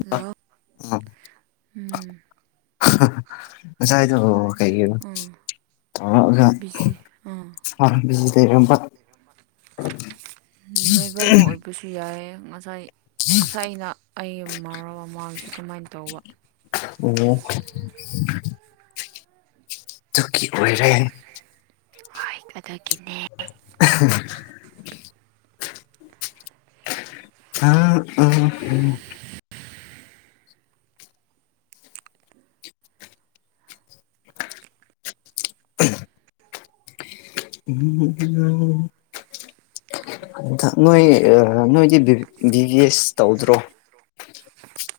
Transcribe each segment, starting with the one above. hello ꯎꯝ ꯑꯁꯥꯏꯗ ꯀꯩ ꯑꯝꯔꯝꯕ busy ꯑꯥ ꯅꯣꯏꯕꯧꯅ ꯑꯣꯏꯕꯁꯨ ꯌꯥꯏ ꯉꯁꯥꯏ ꯉꯁ ꯑꯩꯅ ꯑꯩꯒꯤ ꯃꯔ ꯃꯃꯥꯡꯁꯦ ꯑꯗꯨꯃꯥꯏꯅ ꯇꯧꯕ ꯑꯣ ꯇꯨ ꯀꯤ ꯑꯣꯏꯔꯦ ꯍꯣꯏ ꯑꯗꯨꯒꯤꯅꯦ [inaudible] [unintelligible] [inaudible] ꯎꯝ ꯅꯣꯏ ꯅꯣꯏꯗꯤ ꯚ ꯚꯑꯦꯁ ꯇꯧꯗ꯭ꯔꯣ [inaudible]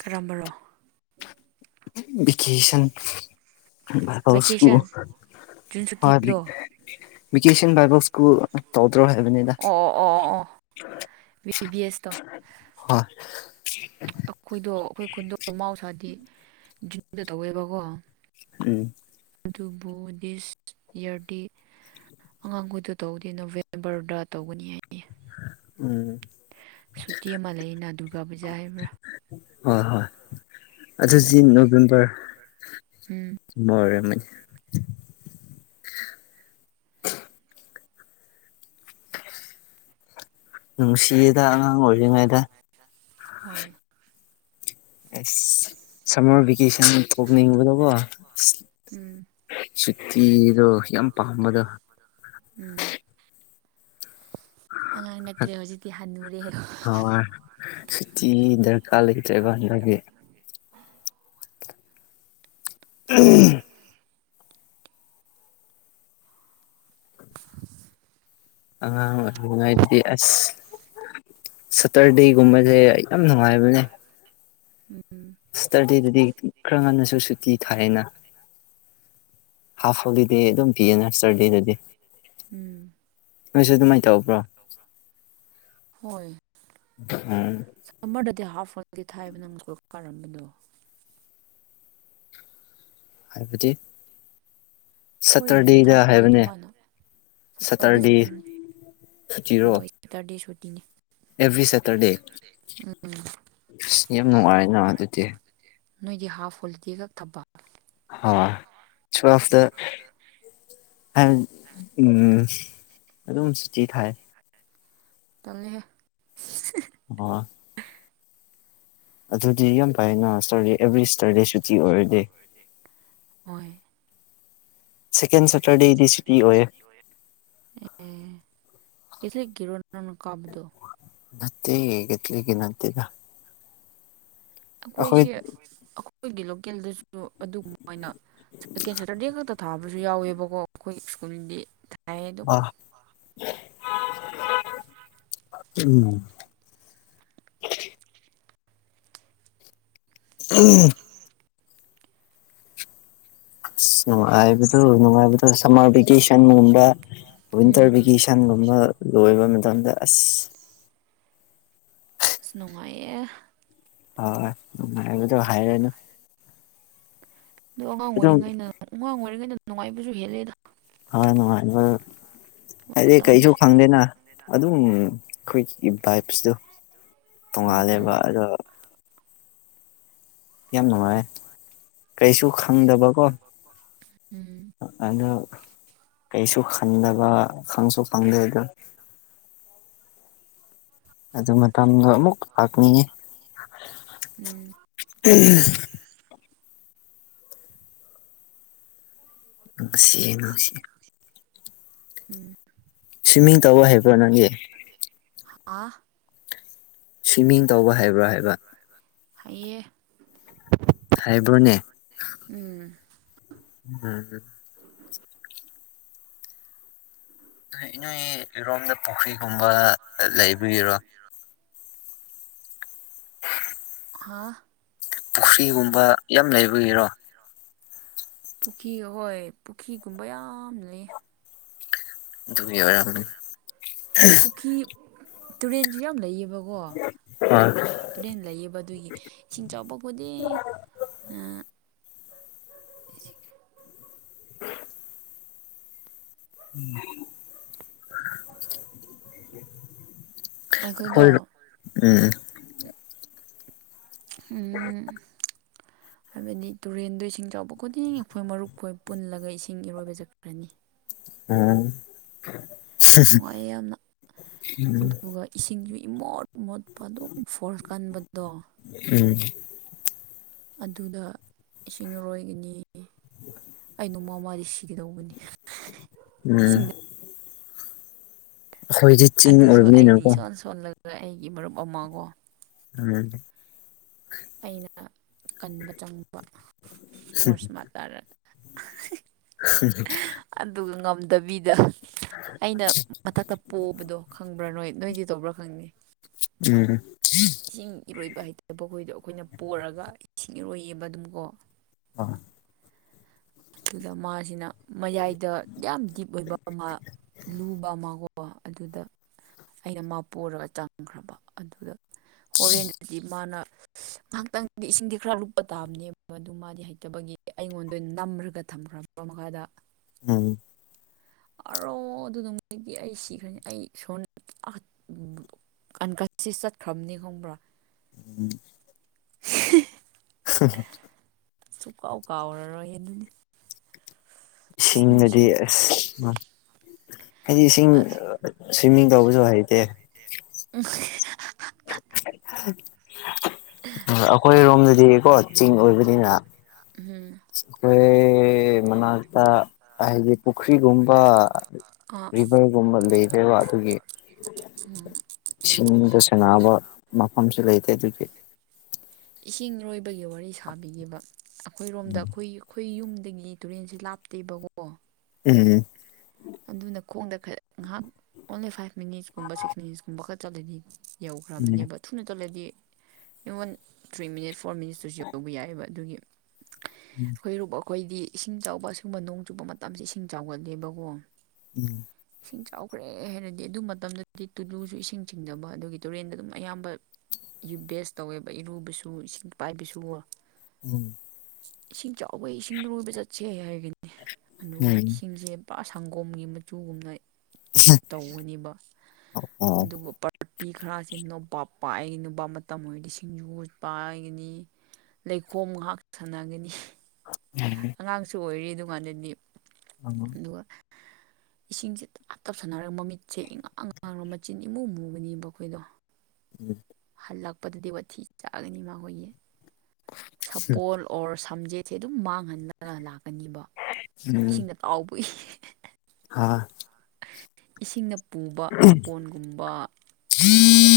ꯀꯔꯝꯕꯅꯣ ꯚꯀꯦꯁꯟ ꯚꯦꯀꯦꯁꯟ ꯖꯨꯟ ꯁꯨꯇꯤꯗꯣ ꯕꯥꯎꯁꯀꯦꯁꯟ ꯕꯥꯎꯁ ꯀꯨ ꯠꯇ꯭ꯔꯣ ꯍꯥꯏꯕꯅꯤꯗ ꯑꯣ ꯑꯣ ꯑꯣ ꯑꯣ ꯑꯣ ꯕꯤ ꯕꯤ ꯑꯦꯁꯇꯣ ꯍꯣꯏ ꯑꯩꯈꯣꯏꯗꯣ ꯑꯩꯈꯣꯏ ꯈꯨꯟꯗꯣ ꯃꯍꯎꯁꯥꯗꯤ ꯖꯨꯅꯨꯗ ꯇꯧꯋꯦꯕꯀꯣ ꯎꯝ ꯑꯗꯨꯕꯨ ꯗꯤꯁ ꯌꯔꯗꯤ ꯑꯉꯥꯡꯈꯣꯏꯗ ꯇꯧꯗꯦ ꯅꯣꯕꯦꯝꯕꯔꯗ ꯇꯧꯒꯅꯤ ꯍꯥꯏꯅꯤ ꯎꯝ ꯁꯨꯇꯤ ꯑꯃ ꯂꯩꯅ ꯗꯨꯔꯒꯥ ꯄꯨꯖꯥ ꯍꯥꯏꯕ꯭ꯔꯥ ꯑꯗꯨꯗ ꯑꯗꯨꯖꯤ ꯅꯣꯕꯦꯝꯕꯔ ꯎꯝ ꯑꯣꯏ ꯑꯣꯏꯔꯝ ꯑꯃꯅꯤꯅꯤ ꯅꯨꯡꯁꯤꯗ ꯑꯉꯥꯡ ꯑꯣꯏꯔꯤꯉꯩꯗ ꯍꯣꯏ ꯑꯦ ꯁꯔ ꯀꯦꯁꯟ ꯀꯣꯛ ꯅꯤꯡꯉꯕ ꯂꯕꯣ ꯎꯝ ꯁꯨꯇꯤꯗꯣ ꯌꯥꯝ ꯄꯥꯝꯕꯗꯣ ꯎꯝ ꯑꯉꯥꯡ ꯅꯠꯇ꯭ꯔꯦ ꯍꯧꯖꯤꯛꯇꯤ ꯍ ꯍ ꯁꯤꯇꯤ ꯗꯔꯀꯥꯔ ꯂꯩꯇ꯭ꯔꯦꯀꯥꯟꯗꯒꯤ ꯎꯝ ꯑꯉꯥꯡ ꯅꯨꯡꯉꯥꯏ ꯑꯗꯨꯗꯤ ꯑꯁ ꯇꯔꯗꯤꯦꯒꯨꯝꯕꯁꯦ ꯌꯥꯝ ꯅꯨꯡꯉꯥꯏꯕꯅꯦ ꯎꯝ ꯁꯇꯔꯗꯦꯗꯗꯤ ꯈꯔ ꯉꯟꯅꯁꯨ ꯁꯨꯇꯤ ꯊꯥꯏꯌꯦꯅ ꯍꯥꯞ ꯍꯣꯂꯤꯗꯦ ꯑꯗꯨꯝ ꯄꯤꯌꯦꯅ ꯁꯔꯗꯦꯗꯗꯤ ꯎꯝ ꯅꯣꯏꯁꯨ ꯑꯗꯨꯃꯥꯏꯅ ꯇꯧꯕ꯭ꯔꯣ ꯍꯣꯏ ꯎꯝ ꯑꯗꯨꯗꯤ ꯍꯥꯔꯠ ꯐꯣꯟꯗꯤ ꯊꯥꯏꯕꯅ ꯑꯃꯨꯛꯀꯣꯏ ꯀꯥꯔꯝꯕꯗꯣ ꯍꯥꯏꯕꯗꯤ ꯁꯇꯔꯗꯦꯗ ꯍꯥꯏꯕꯅꯦ ꯁꯔꯗꯤ ꯁꯇꯔꯗꯦ ꯁꯨꯇ ꯁꯔꯗꯤꯨꯇ ꯑꯦꯚ꯭ꯔꯤ ꯁꯦꯇꯔꯗꯦ ꯎꯝ ꯑꯁ ꯌꯥꯝ ꯅꯨꯡꯉꯥꯏꯔꯦꯅ ꯑꯗꯨꯗꯤ ꯅꯣꯏꯒꯤ ꯍꯥꯐ ꯍꯣꯂꯤꯗꯦꯒꯛ ꯊꯕ [inaudible] ꯑꯗꯨꯝ ꯆꯤ ꯊꯥꯏ ꯇꯜꯂꯤꯍꯦ ꯍ [inaudible] ꯑꯗꯨꯗꯤ ꯌꯥꯝ ꯐꯥꯏꯅ ꯁꯣꯔꯤ ꯑꯦꯕ꯭ꯔꯤ ꯁꯇꯔꯗꯦ ꯁꯨꯇꯤ ꯑꯣꯏꯔꯗꯤ ꯍꯣꯏ ꯁꯦꯀꯦꯟ ꯎ ꯁꯇꯔꯗꯦꯗꯤ ꯁꯨꯇꯤ ꯑꯣꯏꯌꯦ [unintelligible] ꯀꯊꯂꯤ ꯀꯔꯣꯅ ꯀꯞꯗ ꯅꯠꯇꯦ ꯌꯦꯒꯠ ꯂꯩꯒ ꯅꯠꯇꯦꯗ ꯑꯩꯈꯣꯏ ꯑꯩꯈꯣꯏꯁꯦ ꯑꯩꯈꯣꯏꯒꯤ ꯂꯣꯀꯦꯜꯗꯁꯨ ꯑꯗꯨꯒꯨꯝꯕ ꯑꯣꯏꯅ ꯁꯦꯀꯦꯟ ꯁꯦꯇꯔꯗꯦ ꯈꯛꯇ ꯊꯥꯕꯁꯨ ꯌꯥꯎꯋꯦꯕꯀꯣ ꯑꯩꯈꯣꯏꯒꯤ ꯁ꯭ꯀꯨꯜꯗꯤ ꯍ ꯑꯗꯨ ꯑ ꯎꯝ ꯎꯝ ꯑ ꯅꯨꯡꯉꯥꯏꯕꯗꯨ ꯅꯨꯡꯉꯥꯏꯕꯗꯣ ꯁꯝꯃꯔ ꯚꯦꯀꯦꯁꯟꯒꯨꯝꯕ ꯋꯤꯟꯇꯔ ꯎꯝ ꯚꯦꯀꯦꯁꯟꯒꯨꯝꯕ ꯑꯃ ꯂꯣꯏꯕ ꯃꯇꯝꯗ ꯑꯁ ꯅꯅꯨꯡꯉꯥꯏꯌꯦ ꯍꯣꯏꯥꯏꯕꯗ ꯍꯥꯏꯔꯅ ꯑꯗꯣ ꯑꯉꯥꯡ ꯑꯣꯏꯔꯤꯉꯩꯗ ꯑꯉꯥꯡ ꯑꯣꯏꯔꯤꯉꯩꯗ ꯅꯨꯡꯉꯥꯏꯕꯁꯨ ꯍꯦꯜꯂꯦꯗ ꯍꯣꯏ ꯅꯨꯡꯉꯥꯏ ꯍꯥꯏꯗꯤ ꯃꯇꯝꯁꯦ ꯀꯩꯁꯨ ꯈꯪꯗꯦꯅ ꯑꯗꯨꯝ ꯑꯩꯈꯣꯏꯒꯤ ꯕꯥꯏꯞꯁꯤꯗꯣ ꯎꯝ ꯇꯣꯡꯉꯥꯜꯂꯦꯕ ꯑꯗꯣ ꯌꯦꯅꯨꯡꯉꯅꯦ ꯀꯩꯁꯨ ꯈꯪꯗꯕꯀꯣ ꯎꯝ ꯑꯗꯣ ꯀꯩꯁꯨ ꯈꯪꯗꯕ ꯈꯪꯁꯨ ꯐꯪꯗꯦꯗꯣ ꯑꯗꯨ ꯃꯇꯝꯗꯣ ꯑꯃꯨꯛ ꯂꯥꯛꯅꯤꯡꯉꯤ ꯎꯝ ꯑꯦ [inaudible] ꯅꯨꯡꯁꯤꯦ ꯅꯨꯡꯁꯤꯦ ꯎꯝ ꯁ꯭ꯋꯤꯝꯃꯤꯡ ꯇꯧꯕ ꯍꯥꯏꯩꯕꯣ ꯅꯪꯒꯤ ꯑ ꯁ꯭ꯋꯤꯝꯃꯤꯡ ꯇꯧꯕ ꯍꯥꯏꯕ꯭ꯔꯥ ꯍꯥꯏꯕ ꯍꯥꯏꯑꯦ ꯍꯥꯏꯕ꯭ꯔꯣꯅꯦ ꯎꯝ ꯎꯝꯝ ꯏ ꯅꯣꯏ ꯏꯔꯣꯝꯗ ꯄꯨꯈ꯭ꯔꯤꯒꯨꯝꯕ ꯂꯩꯕꯤꯒꯤꯔꯣ ꯍꯥ ꯄꯨꯈ꯭ꯔꯤꯒꯨꯝꯕ ꯌꯥꯝ ꯂꯩꯕꯒꯤꯔꯣ ꯄꯨꯈ꯭ꯔꯤ ꯍꯍꯣꯏ ꯄꯨꯈ꯭ꯔꯤꯒꯨꯝꯕ ꯌꯥꯝ ꯂꯩ ꯑꯗꯨꯃꯤꯕꯔ ꯑꯃꯅꯤꯅꯤ ꯄꯨꯈ꯭ꯔꯤ ꯇꯨꯔꯦꯟꯁꯨ ꯌꯥꯝ ꯂꯩꯌꯦꯕꯀꯣ ꯐꯨꯔꯦꯟ ꯂꯩꯌꯦꯕ ꯑꯗꯨꯒꯤ ꯏꯁꯤꯡ ꯆꯥꯎꯕꯄꯗꯤ [unintelligible] [inaudible] ꯎꯝ ꯍꯣꯏꯔ ꯑꯩꯈꯣꯏꯗꯣ ꯎꯝ ꯎꯝ [unintelligible] [inaudible] ꯍꯥꯏꯕꯗꯤ ꯇꯨꯔꯦꯟꯗꯣ ꯏꯁꯤꯡ ꯆꯥꯎꯕ ꯈꯨꯗꯤꯡ ꯑꯩꯈꯣꯏ ꯃꯔꯨꯞꯈꯣꯏ ꯄꯨꯜꯂꯒ ꯏꯁꯤꯡ ꯏꯔꯣꯏꯕ ꯆꯠꯈ꯭ꯔꯅꯤ ꯑꯝ ꯅꯨꯡꯉꯥꯏꯌꯦ ꯌꯥꯝꯅ ꯑꯗꯨꯒ ꯏꯁꯤꯡꯁꯨ ꯏꯃꯣꯠ ꯃꯣꯠꯄ ꯑꯗꯨ ꯐꯣꯔ ꯀꯟꯕꯗꯣ ꯎꯝ ꯑꯗꯨꯗ ꯏꯁꯤꯡꯔꯣꯏꯒꯅꯤ ꯑꯩ ꯅꯣꯡꯃꯃꯗꯤ ꯁꯤꯤꯒꯗꯧꯕꯅꯤ ꯎꯝ ꯏꯁꯤꯡꯗ ꯍꯈꯣꯏꯖꯤꯠ ꯆꯤꯡ ꯑꯣꯏꯔꯕꯅꯤꯅꯀꯣ ꯑꯗꯨꯗ ꯑꯩꯒꯤ ꯃꯔꯨꯞ ꯑꯃꯒꯣ ꯑꯝ ꯑꯩꯅ ꯀꯟꯕ ꯆꯪꯕ ꯀꯣꯔꯁ ꯃꯥ ꯇꯥꯔ ꯎ ꯗꯕꯤꯗ ꯑꯩꯅ ꯃꯊꯛꯇ ꯄꯣꯛꯕꯗꯣ ꯈꯪꯕ꯭ꯔꯥ ꯅꯣꯏ ꯅꯣꯏꯁ ꯇꯧꯕ꯭ꯔꯥ ꯈꯪꯉꯦ ꯏꯁꯤꯡ ꯏꯔꯣꯏꯕ ꯍꯥꯏꯇꯈꯣꯏꯗꯣ ꯑꯩꯈꯣꯏꯅ ꯄꯔꯒ ꯏꯁꯤꯡ ꯏꯔꯣꯏꯌꯦꯕ ꯑꯗꯨꯝꯀꯣ ꯑ ꯑꯗꯨꯗ ꯃꯥꯁꯤꯅ ꯃꯌꯥꯏꯗ ꯌꯥꯝ ꯗꯤꯞ ꯑꯣꯏꯕ ꯑꯃ ꯂꯨꯕ ꯑꯃꯒ ꯀꯣ ꯑꯗꯨꯗ ꯑꯩꯅ ꯃꯥꯄꯣꯔꯒ ꯆꯪꯈ꯭ꯔꯕ ꯑꯗꯨꯗ ꯍꯣꯔꯦꯟꯗꯤ ꯃꯥꯅ ꯉꯥꯏꯍꯥꯛꯇꯪꯗꯤ ꯏꯁꯤꯡꯗꯤ ꯈꯔ ꯂꯨꯞꯄ ꯇꯥꯕꯅꯦꯕ ꯑꯗꯨ ꯃꯥꯗꯤ ꯍꯩꯇꯕꯒꯤ ꯑꯩꯉꯣꯟꯗ ꯅꯝꯈ ꯒ ꯊꯝꯈ꯭ꯔꯕ ꯃꯈꯥꯗ ꯎꯝ ꯑꯔꯣ ꯑꯗꯨ ꯅꯅꯨꯡꯗꯤ ꯑꯩ ꯁꯤꯈ꯭ꯔꯅꯤ ꯑꯩ ꯁꯣꯟ ꯑꯟꯀꯠꯁꯤ ꯆꯠꯈ꯭ꯔꯕꯅꯤ ꯈꯪꯕ꯭ꯔꯥ ꯎꯝ ꯍꯤ ꯍ ꯁꯨꯡ ꯀꯥꯎ ꯀꯥꯎꯔꯔꯣꯏ ꯑꯗꯨꯅꯤ ꯑꯁ ꯅꯨꯡꯁꯤ ꯁꯤꯡꯅꯗꯤ ꯑꯁ ꯍꯥꯏꯗꯤ ꯏꯁꯤꯡ ꯑ ꯁ꯭ꯋꯤꯃꯤꯡ ꯇꯧꯕꯁꯨ ꯍꯩꯇꯦ ꯎꯝ ꯑ ꯑꯩꯈꯣꯏꯔꯣꯝꯗꯗꯤꯀꯣ ꯆꯤꯡ ꯑꯣꯏꯕꯅꯤꯅ ꯎꯝ ꯑꯈꯣꯏ ꯃꯅꯥꯛꯇ ꯍꯥꯏꯗꯤ ꯄꯨꯈ꯭ꯔꯤꯒꯨꯝꯕ ꯑꯥ ꯔꯤꯚꯔꯒꯨꯝꯕ ꯂꯩꯗꯦꯕ ꯑꯗꯨꯒꯤ ꯎꯝ ꯁꯤꯁ ꯁꯅꯥꯕ ꯃꯐꯝꯁꯨ ꯂꯩꯇꯦ ꯑꯗꯨꯒꯤ ꯏꯁꯤꯡ ꯂꯣꯏꯕꯒꯤ ꯋꯥꯔꯤ ꯁꯥꯕꯤꯈꯤꯕ ꯑꯩꯈꯣꯏꯔꯣꯝꯗ ꯎꯝ ꯑꯩꯈꯣꯏ ꯑꯩꯈꯣꯏ ꯌꯨꯝꯗ ꯑꯗꯒꯤ ꯇꯨꯔꯦꯟꯁꯤ ꯂꯥꯞꯇꯦꯕꯀꯣ ꯎꯝ ꯑꯗꯨꯅ ꯈꯣꯡꯗ ꯈꯔ ꯉꯥꯏꯍꯥꯛ ꯑꯣꯡꯂꯤ ꯐꯥꯏꯚ ꯃꯤꯅꯤꯠꯁꯀꯨꯝꯕ ꯁꯤꯛꯁ ꯃꯤꯅꯤꯠꯁꯀꯨꯝꯕ ꯈꯔ ꯆꯠꯂꯣꯏꯅꯤ ꯌꯧꯈ꯭ꯔꯕꯅꯦꯕ ꯊꯨꯅ ꯊꯣꯜꯂꯗꯤ in one three minute for ꯃꯤꯅꯤꯁꯇꯔꯁꯨ ꯌꯧꯕ ꯌꯥꯏꯑꯕ ꯑꯗꯨꯒꯤ ꯑꯩꯈꯣꯏ ꯑꯩꯈꯣꯏꯗꯤ ꯏꯁꯤꯡ ꯆꯥꯎꯕ ꯁꯤꯒꯨꯝꯕ ꯅꯣꯡ ꯆꯨꯄ ꯃꯇꯝꯁꯦ ꯏꯁꯤꯡ ꯆꯥꯎꯒꯠꯂꯦꯕꯀꯣ ꯎꯝ ꯏꯁꯤꯡ ꯆꯥꯎꯈ꯭ꯔꯦ ꯍꯥꯏꯔꯗꯤ ꯑꯗꯨ ꯃꯇꯝꯗꯗꯤ ꯇꯨꯂꯨꯁꯨ ꯏꯁꯤꯡ ꯆꯤꯡꯗꯕ ꯑꯗꯨꯒꯤ ꯇꯨꯔꯦꯟꯗ ꯑꯗꯨꯝ ꯑꯌꯥꯝꯕ ꯌꯨꯝ ꯚꯦꯁ ꯇꯧꯋꯦꯕ ꯏꯔꯨꯕꯁꯨ ꯏꯁꯤꯡ ꯄꯥꯏꯕꯁꯨ ꯎꯝ ꯏꯁꯤꯡ ꯆꯥꯎꯕꯩ ꯏꯁꯤꯡ ꯂꯣꯏꯕ ꯆꯠꯁꯦ ꯍꯥꯏꯔꯒꯅꯤ ꯑꯗꯨꯒ ꯎꯝ ꯏꯁꯤꯡꯁꯦ ꯄ ꯁꯪꯒꯣꯝꯒꯤ ꯃꯆꯨꯒꯨꯝꯅ ꯇꯧꯒꯅꯦꯕ ꯑꯣ ꯑꯗꯨꯒ ꯄꯥꯔꯇꯤ ꯈꯔꯁꯤ ꯄ ꯑꯩꯒꯤ ꯅꯨꯄꯥ ꯃꯇꯝ ꯑꯣꯏꯔꯗꯤ ꯁꯤꯡꯖꯨꯠ ꯄ ꯑꯩꯒꯅꯤ ꯂꯩꯈꯣꯝ ꯉꯍꯥꯛ ꯁꯥꯟꯅꯒꯅꯤ ꯑꯉꯥꯡꯁꯨ ꯑꯣꯏꯔꯤ ꯑꯗꯨꯀꯥꯟꯗꯗꯤ ꯎꯝ ꯑꯗꯨꯒ ꯏꯁꯤꯡꯁꯦ ꯇꯞ ꯇꯞ ꯁꯥꯟꯅꯔꯒ ꯃꯃꯤꯠꯁꯦ ꯏꯉꯥꯡꯉꯥꯡ ꯆꯤꯟ ꯏꯃꯨ ꯃꯨꯕꯅꯦꯕ ꯑꯩꯈꯣꯏꯗꯣ ꯍꯜꯂꯛꯄꯗꯗꯤ ꯋꯥꯊꯤ ꯆꯥꯒꯅꯤ ꯃꯈꯣꯏꯒꯤ ꯁꯥꯄꯣꯜ ꯑꯣꯔ ꯁꯝꯖꯦꯠꯁꯦ ꯑꯗꯨꯝ ꯃꯥꯡꯍꯜꯂꯒ ꯂꯥꯛꯀꯅꯤꯕ ꯏꯁꯤꯡꯅ ꯇꯥꯎꯕꯏ ꯍꯥꯥ ꯏꯁꯤꯡꯅ ꯄꯨꯕ ꯁꯥꯄꯣꯟꯒꯨꯝꯕ ꯑꯗꯨꯒ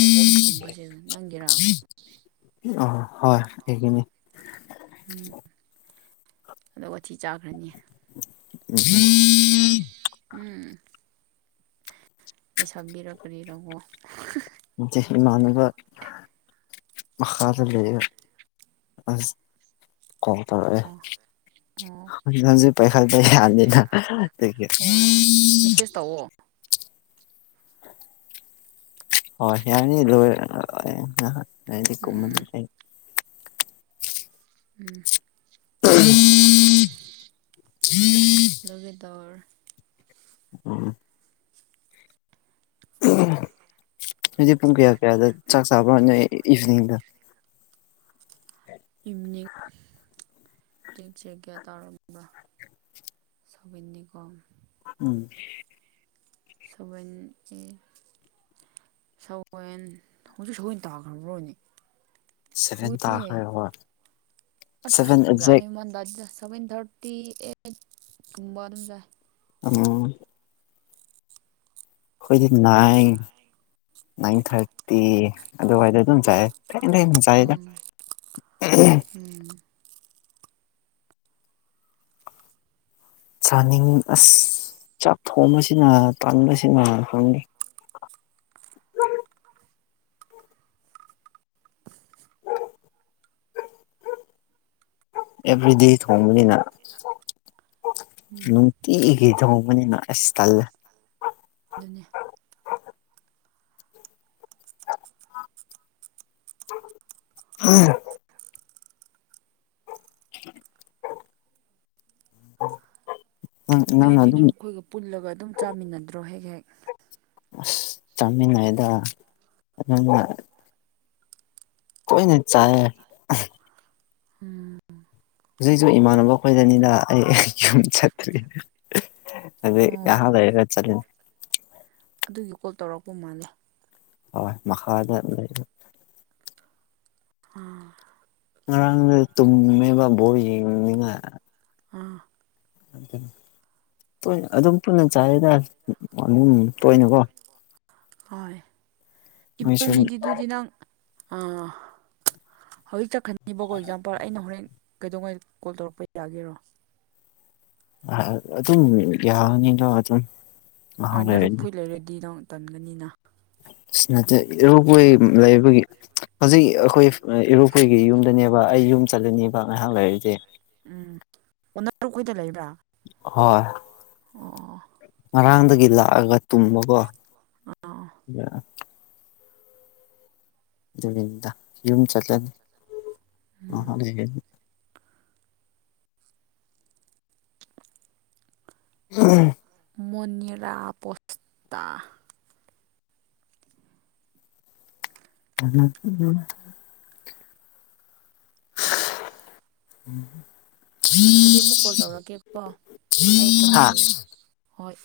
ꯀꯣꯝꯒꯨꯝꯕꯁꯦ ꯅꯪꯒꯤꯔꯥ ꯑ ꯍꯣꯏ ꯑꯩꯒꯤꯅꯤ ꯑꯗꯨꯒ [unintelligible] ꯂꯩꯁꯥꯕꯤꯔꯥ ꯀꯔꯤꯔꯀꯣ ꯅꯠꯇꯦ ꯏꯃꯥꯟꯅꯕ ꯥꯃꯈꯥꯗ ꯂꯩꯌꯦ ꯑꯁ ꯀꯣꯜ ꯇꯧꯔꯛ ꯑꯣ ꯑꯣ ꯑꯦ ꯍꯣꯏ [unintelligible] ꯃꯦꯁꯦꯁ ꯇꯧꯋꯣ ꯍꯣꯏ ꯌꯥꯔꯅꯤ ꯂꯣꯏꯔꯒ ꯍꯣꯔꯦꯟꯅ ꯅꯪꯗꯤ ꯎꯝ ꯎꯝ ꯎꯝ ꯀꯨꯝꯃꯨꯅꯦꯍꯦ ꯎꯝ [unintelligible] ꯂꯣꯏꯒꯗꯧꯔꯦ ꯎꯝ ꯅꯪꯗꯤ ꯄꯨꯡ ꯀꯌꯥ ꯀꯌꯥꯗ ꯆꯥꯛ ꯆꯥꯕ ꯅꯣꯏ ꯏꯚꯅꯤꯡꯗ ꯏꯚꯅꯤꯡ ꯆꯦꯛ ꯆꯦꯛ ꯀꯌꯥ ꯇꯧꯔꯕ ꯕ꯭ꯔ ꯁꯕꯦꯟꯅꯤꯀꯣ ꯎꯝ ꯁꯋꯦꯟ ꯑꯦ ꯁꯋꯦꯟ ꯍꯨꯖꯤꯛ ꯁꯋꯦꯟ ꯇꯥꯒ꯭ꯔꯕ꯭ꯔꯣꯅꯦ ꯁꯚꯦꯟ ꯇꯥꯈ꯭ꯔꯦꯕ ꯑꯁ ꯁꯚꯦꯟ ꯒ꯭ꯌꯥꯟ ꯑꯦꯛꯖꯦꯛ ꯃꯦꯟ ꯇꯥꯗꯦꯗ ꯁꯚꯦꯟ ꯊꯥꯔꯇꯤ ꯑꯦꯠꯀꯨꯝꯕ ꯑꯗꯨꯝ ꯆꯥꯥꯏ ꯑꯣ ꯑꯩꯈꯣꯏꯗꯤ ꯅꯥꯏꯟ ꯅꯥꯏꯟ ꯊꯥꯔꯇꯤ ꯑꯗꯨꯋꯥꯏꯗ ꯑꯗꯨꯝ ꯆꯥꯏꯌꯦ ꯎꯝ [unintelligible] ꯎꯝ ꯆꯥꯅꯤꯡ ꯑꯁ ꯆꯥꯛ ꯊꯣꯡꯕꯁꯤꯅ ꯇꯟꯕꯁꯤꯅ ꯈꯪꯗꯦ ꯑꯦꯕ꯭ꯔꯤꯗꯦ ꯊꯣꯡꯕꯅꯤꯅ ꯎꯝ ꯅꯨꯡꯇꯤꯒꯤ ꯊꯣꯡ ꯅꯪꯅ ꯑꯁ ꯇꯜꯂꯦ ꯇꯜꯂꯦ ꯑꯗꯨꯅꯦ ꯎꯝ [inaudible] ꯅꯪ ꯅꯪꯅ ꯅꯣꯏꯗꯤ ꯑꯗꯨꯝ ꯅꯔꯨꯞꯈꯣꯏꯒ ꯄꯨꯜꯂꯒ ꯑꯗꯨꯝ ꯆꯥꯃꯤꯟꯅꯗ꯭ꯔꯣ ꯍꯦꯛ ꯍꯦꯛ ꯑꯁ ꯆꯥꯃꯤꯟꯅꯩꯗ ꯑꯗꯨꯅ ꯇꯣꯏꯅ ꯆꯥꯌꯦ ꯎꯝ ꯍꯨꯖꯤꯛꯁꯨ ꯏꯃꯥꯟꯅꯕ ꯈꯣꯏꯗꯅꯤꯅ ꯑꯩ ꯌꯨꯝ ꯆꯠꯇ꯭ꯔꯤ ꯑꯗꯨꯏ ꯉꯍꯥꯛ ꯑꯣ ꯂꯩꯔꯒ ꯆꯠꯂꯅꯤ ꯑꯗꯨꯒꯤ ꯀꯣꯜ ꯇꯧꯔꯛꯄ ꯃꯥꯜꯂꯦ ꯍꯣꯏ ꯃꯈꯥꯗ ꯂꯩꯌꯦ ꯑꯥ ꯉꯟꯅ ꯇꯨꯝꯅꯤꯡꯉꯦꯕ ꯕꯣꯜ ꯌꯦꯡꯕꯅꯤꯅ ꯑꯥ ꯑꯗꯨꯅꯦ ꯇꯣꯏꯅ ꯑꯗꯨꯝ ꯄꯨꯟꯅ ꯆꯥꯏꯌꯦꯗ ꯑꯗꯨꯝ ꯇꯣꯏꯅꯀꯣ ꯍꯣꯏ ꯅꯣꯏꯁꯨ ꯏꯕꯟꯅꯤꯒꯤꯗꯨꯗꯤ ꯅꯪ ꯑꯥ ꯍꯧꯖꯤꯛ ꯆꯠꯈꯟꯉꯕꯀꯣ ꯑꯦꯛꯖꯥꯝꯄꯜ ꯑꯩꯅ ꯍꯣꯔꯦꯟ ꯀꯩꯗꯧꯉꯩꯗ ꯀꯣꯜ ꯇꯧꯔꯛꯄ ꯌꯥꯒꯦꯔꯣ ꯑꯗꯨꯝ ꯌꯥꯅꯤꯗꯣ ꯑꯗꯨꯝ ꯍꯣꯏ ꯅꯔꯨꯛ ꯐꯨꯏ ꯂꯩꯔꯗꯤ ꯅꯪ ꯇꯟꯒꯅꯤꯅ ꯅꯠꯇꯦꯔꯨ ꯀꯣꯏ ꯂꯩꯕꯒꯤ ꯍꯧꯖꯤꯛ ꯑꯩꯈꯣꯏ ꯏꯔꯨꯄꯣꯏꯒꯤ ꯌꯨꯝꯗꯅꯦꯕ ꯑꯩ ꯌꯨꯝ ꯆꯠꯂꯅꯦꯕ ꯉꯥꯏꯍꯥꯛ ꯂꯩꯔꯛꯏꯁꯦ ꯎꯝ ꯑꯣꯟꯅ ꯇꯔꯨꯛꯈꯨꯏꯗ ꯂꯩꯕ꯭ꯔꯥ ꯍꯣꯏ ꯑ ꯉꯔꯥꯡꯗꯒꯤ ꯂꯥꯛꯑꯒ ꯇꯨꯝꯕꯀꯣ ꯑꯣ ꯑꯥ ꯑꯗꯨꯗ ꯌꯨꯝ ꯆꯠꯅꯤ ꯎꯝ ꯎꯝ ꯃꯅꯤꯔꯥ ꯄꯁꯇꯥ ꯎꯝ ꯎꯝ ꯑꯗꯨꯗꯤ ꯑꯃꯨꯛ ꯀꯣꯜ ꯇꯧꯔꯛꯀꯦꯀꯣ ꯑꯩ ꯀꯃ ꯍꯥ ꯇꯧꯒꯦ ꯍꯣꯏ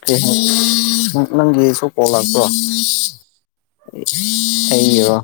ꯅꯪꯒꯤ ꯁꯣ ꯀꯣꯜ ꯂꯥꯛꯇ꯭ꯔꯣ ꯑ ꯋꯥ